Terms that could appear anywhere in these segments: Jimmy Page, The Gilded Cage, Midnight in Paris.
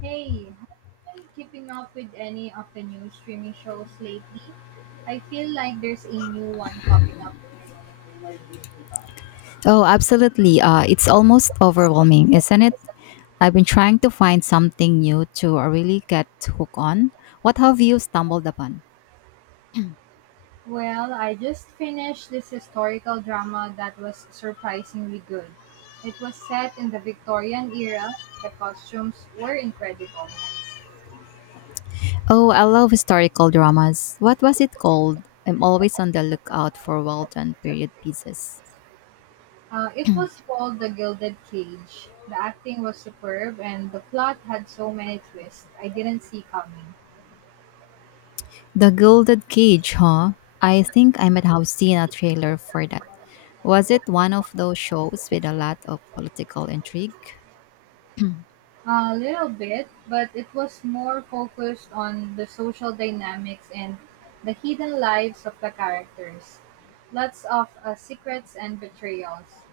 Hey, have you been keeping up with any of the new streaming shows lately? I feel like there's a new one popping up every week. Oh, absolutely. It's almost overwhelming, isn't it? I've been trying to find something new to really get hooked on. What have you stumbled upon? Well, I just finished this historical drama that was surprisingly good. It was set in the Victorian era. The costumes were incredible. Oh, I love historical dramas. What was it called? I'm always on the lookout for well done period pieces. It was called The Gilded Cage. The acting was superb, and the plot had so many twists I didn't see coming. The Gilded Cage, huh? I think I might have seen a trailer for that. Was it one of those shows with a lot of political intrigue? A little bit, but it was more focused on the social dynamics and the hidden lives of the characters. Lots of secrets and betrayals.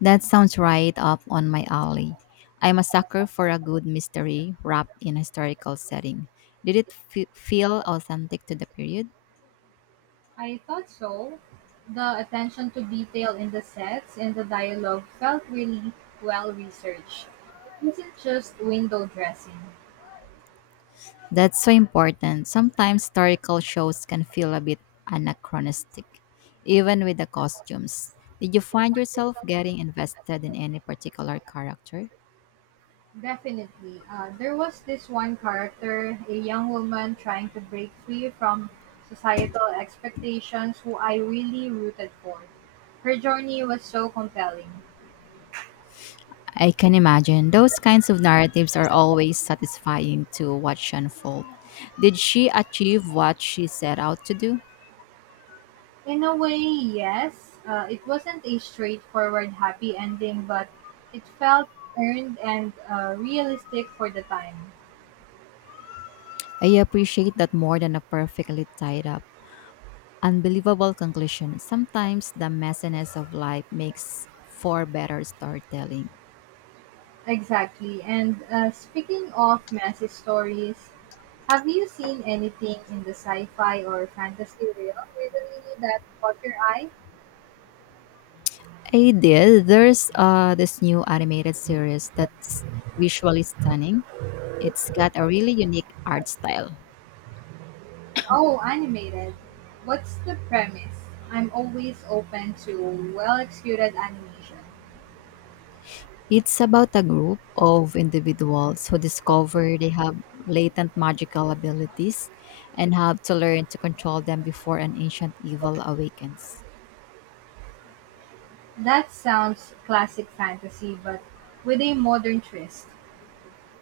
That sounds right up on my alley. I'm a sucker for a good mystery wrapped in a historical setting. Did it feel authentic to the period? I thought so. The attention to detail in the sets and the dialogue felt really well researched. It wasn't just window dressing. That's so important. Sometimes historical shows can feel a bit anachronistic, even with the costumes. Did you find yourself getting invested in any particular character? Definitely. There was this one character, a young woman trying to break free from societal expectations, who I really rooted for. Her journey was so compelling. I can imagine. Those kinds of narratives are always satisfying to watch unfold. Did she achieve what she set out to do? In a way, yes, it wasn't a straightforward happy ending, but it felt earned and realistic for the time. I appreciate that more than a perfectly tied up, unbelievable conclusion. Sometimes the messiness of life makes for better storytelling. Exactly. And speaking of messy stories, have you seen anything in the sci-fi or fantasy realm lately that caught your eye? I did. There's this new animated series that's visually stunning. It's got a really unique art style. Oh, animated. What's the premise? I'm always open to well-executed animation. It's about a group of individuals who discover they have latent magical abilities and have to learn to control them before an ancient evil awakens. That sounds classic fantasy, but with a modern twist.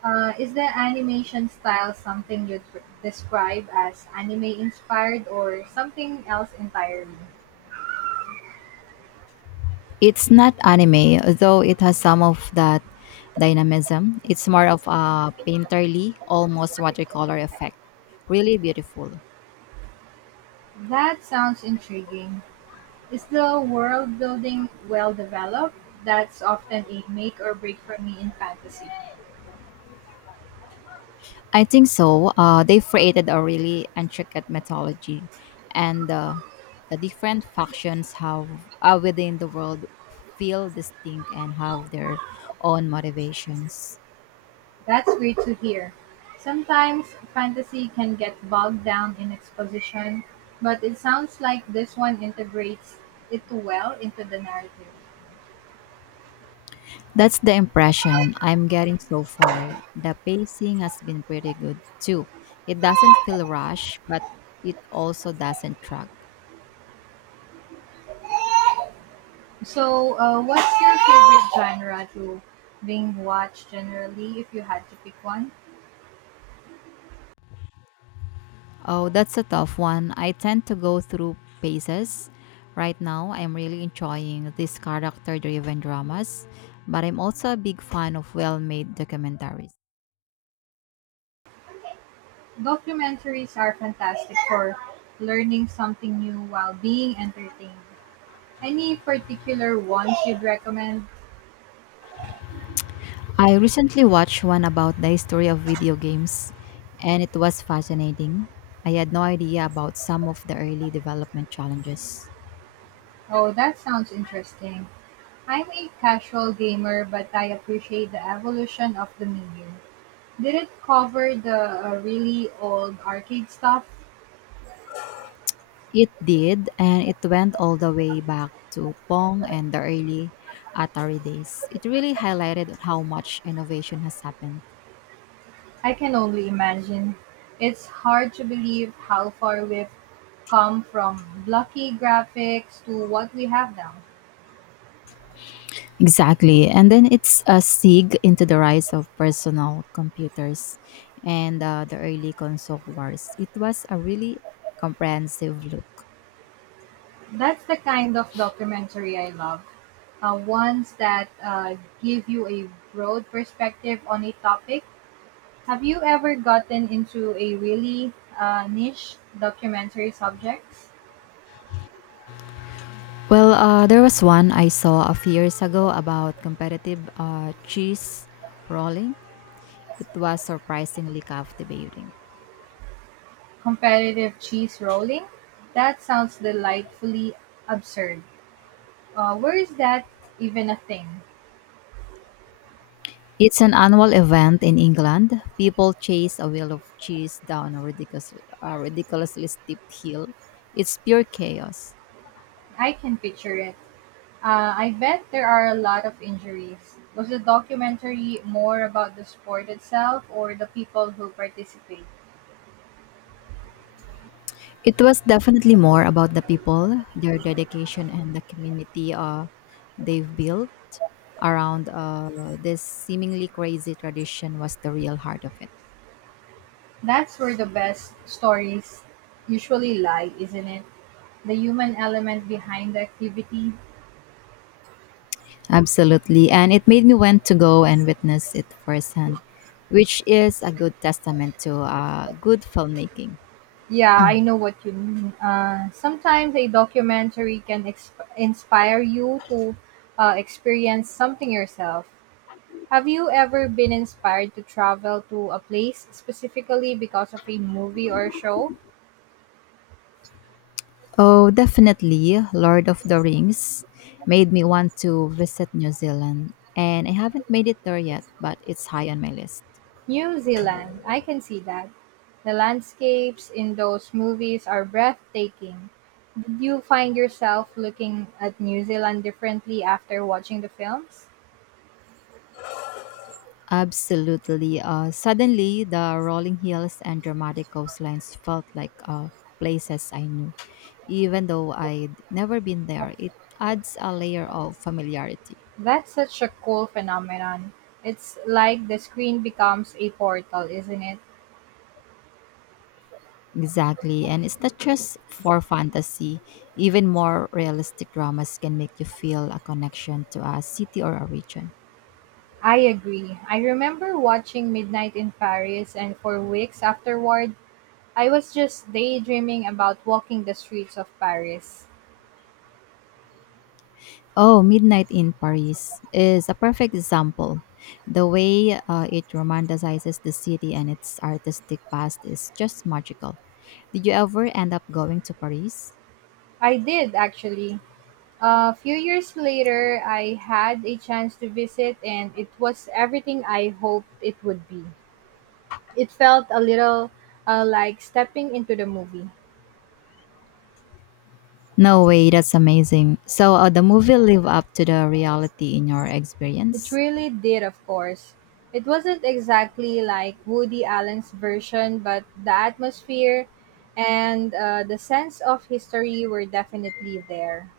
Is the animation style something you'd describe as anime-inspired or something else entirely? It's not anime, though it has some of that dynamism. It's more of a painterly, almost watercolor effect. Really beautiful. That sounds intriguing. Is the world building well developed? That's often a make or break for me in fantasy. I think so. They've created a really intricate mythology, and the different factions have within the world feel distinct and have their own motivations. That's great to hear. Sometimes fantasy can get bogged down in exposition, but it sounds like this one integrates it well into the narrative. That's the impression I'm getting so far. The pacing has been pretty good too. It doesn't feel rushed, but it also doesn't drag. So, what's your favorite genre to being watched generally if you had to pick one? Oh, that's a tough one. I tend to go through phases. Right now, I'm really enjoying these character driven dramas, but I'm also a big fan of well made documentaries. Documentaries are fantastic for learning something new while being entertained. Any particular ones you'd recommend? I recently watched one about the history of video games, and it was fascinating. I had no idea about some of the early development challenges. Oh, that sounds interesting. I'm a casual gamer, but I appreciate the evolution of the medium. Did it cover the really old arcade stuff? It did, and it went all the way back to Pong and the early Atari days. It really highlighted how much innovation has happened. I can only imagine. It's hard to believe how far we've come from blocky graphics to what we have now. Exactly. And then it's a sig into the rise of personal computers and the early console wars. It was a really comprehensive look. That's the kind of documentary I love. Ones that give you a broad perspective on a topic. Have you ever gotten into a really niche documentary subjects? Well, there was one I saw a few years ago about competitive cheese rolling. It was surprisingly captivating. Competitive cheese rolling? That sounds delightfully absurd. Where is that even a thing? It's an annual event in England. People chase a wheel of cheese down a a ridiculously steep hill. It's pure chaos. I can picture it. I bet there are a lot of injuries. Was the documentary more about the sport itself or the people who participate? It was definitely more about the people, their dedication, and the community they've built around this seemingly crazy tradition was the real heart of it. That's where the best stories usually lie, isn't it? The human element behind the activity. Absolutely. And it made me want to go and witness it firsthand, which is a good testament to good filmmaking. Yeah, I know what you mean. Sometimes a documentary can inspire you to experience something yourself. Have you ever been inspired to travel to a place specifically because of a movie or show? Oh, definitely. Lord of the Rings made me want to visit New Zealand, and I haven't made it there yet, but it's high on my list. New Zealand, I can see that. The landscapes in those movies are breathtaking. Did you find yourself looking at New Zealand differently after watching the films? Absolutely. Suddenly, the rolling hills and dramatic coastlines felt like places I knew. Even though I'd never been there, it adds a layer of familiarity. That's such a cool phenomenon. It's like the screen becomes a portal, isn't it? Exactly. And it's not just for fantasy, even more realistic dramas can make you feel a connection to a city or a region. I agree. I remember watching Midnight in Paris, and for weeks afterward, I was just daydreaming about walking the streets of Paris. Oh, Midnight in Paris is a perfect example. The way it romanticizes the city and its artistic past is just magical. Did you ever end up going to Paris? I did, actually. A few years later, I had a chance to visit, and it was everything I hoped it would be. It felt a little like stepping into the movie. No way, that's amazing. So, the movie live up to the reality in your It experience? really did, of course. It wasn't exactly like Woody Allen's version, but the atmosphere and the sense of history were definitely there.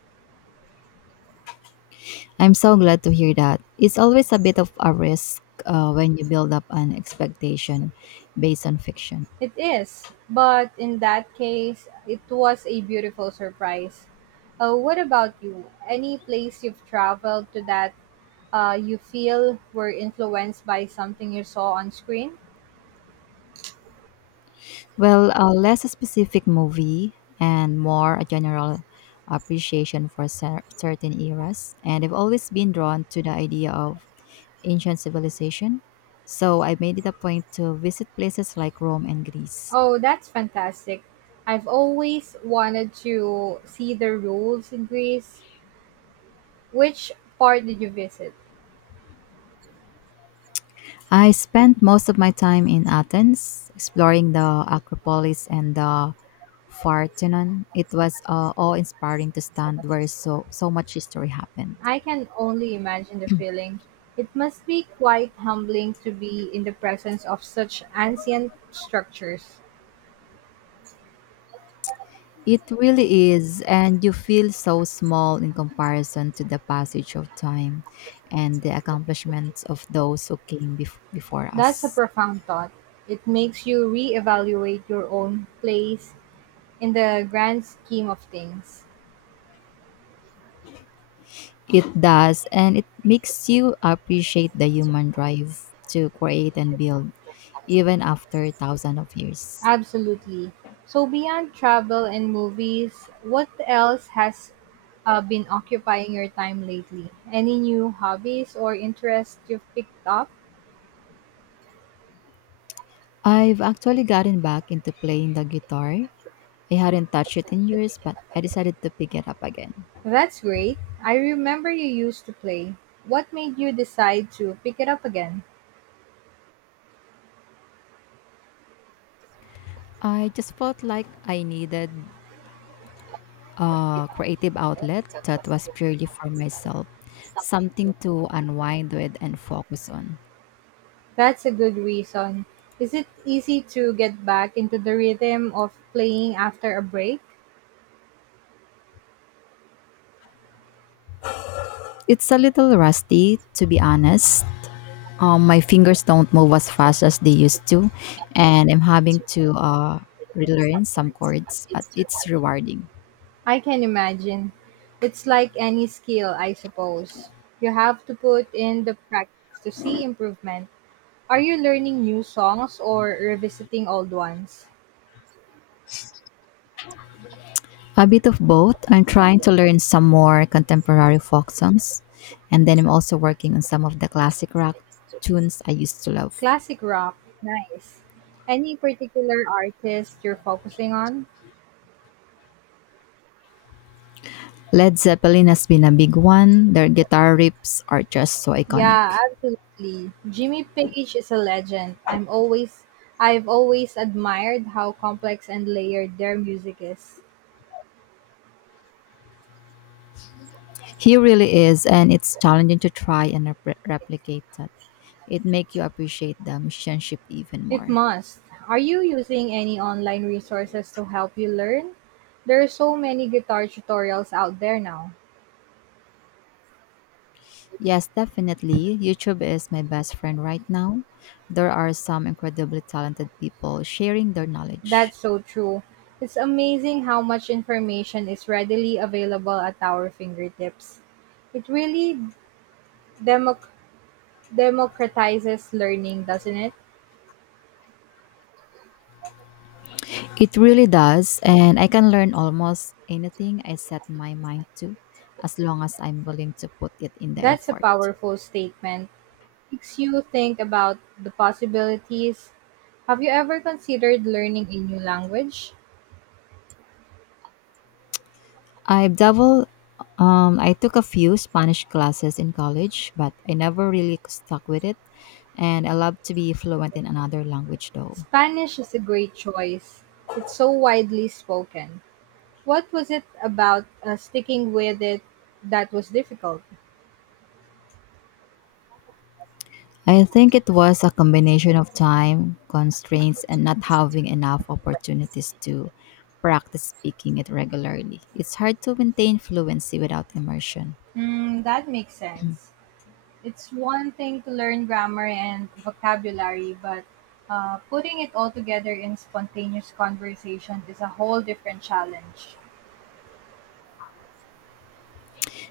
I'm so glad to hear that. It's always a bit of a risk when you build up an expectation based on fiction. It is, but in that case, it was a beautiful surprise. What about you? Any place you've traveled to that you feel were influenced by something you saw on screen? Well, a less specific movie and more a general appreciation for certain eras. And I've always been drawn to the idea of ancient civilization. So I made it a point to visit places like Rome and Greece. Oh, that's fantastic. I've always wanted to see the rules in Greece. Which part did you visit? I spent most of my time in Athens, exploring the Acropolis and the Parthenon. It was awe-inspiring to stand where so much history happened. I can only imagine the feeling. It must be quite humbling to be in the presence of such ancient structures. It really is, and you feel so small in comparison to the passage of time and the accomplishments of those who came before That's a us. profound thought. It makes you reevaluate your own place in the grand scheme of things. It does, and it makes you appreciate the human drive to create and build, even after thousands of years. Absolutely. So, beyond travel and movies, what else has been occupying your time lately? Any new hobbies or interests you've picked up? I've actually gotten back into playing the guitar. I hadn't touched it in years, but I decided to pick it up again. That's great. I remember you used to play. What made you decide to pick it up again? I just felt like I needed a creative outlet that was purely for myself, something to unwind with and focus on. That's a good reason. Is it easy to get back into the rhythm of playing after a break? It's a little rusty, to be honest. My fingers don't move as fast as they used to, and I'm having to relearn some chords, but it's rewarding. I can imagine. It's like any skill, I suppose. You have to put in the practice to see improvement. Are you learning new songs or revisiting old ones? A bit of both. I'm trying to learn some more contemporary folk songs, and then I'm also working on some of the classic rock tunes I used to love. Classic rock, nice. Any particular artist you're focusing on? Led Zeppelin has been a big one. Their guitar riffs are just so Yeah, iconic. absolutely. Jimmy Page is a legend. I've always admired how complex and layered their music is. He really is, and it's challenging to try and replicate that. It makes you appreciate the musicianship even It more. must. Are you using any online resources to help you learn? There are so many guitar tutorials out there now. Yes, definitely. YouTube is my best friend right now. There are some incredibly talented people sharing their That's knowledge. so true. It's amazing how much information is readily available at our fingertips. It really democ- democratizes learning, doesn't it? It really does, and I can learn almost anything I set my mind to as long as I'm willing to put it in the That's a effort. powerful statement. Makes you think about the possibilities. Have you ever considered learning a new language? I double I took a few Spanish classes in college, but I never really stuck with it and I love to be fluent in another language though. Spanish is a great choice. It's so widely spoken. What was it about sticking with it that was difficult? I think it was a combination of time, constraints and not having enough opportunities to practice speaking it regularly. It's hard to maintain fluency without immersion. Mm, that makes sense. It's one thing to learn grammar and vocabulary, but putting it all together in spontaneous conversation is a whole different challenge.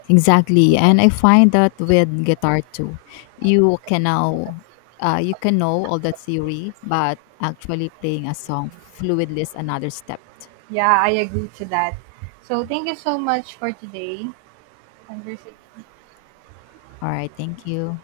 Exactly, and I find that with guitar too, you can now, you can know all the theory, but actually playing a song fluidly is another step. Yeah, I agree to that. So, thank you so much for today. Conversation. All right, thank you.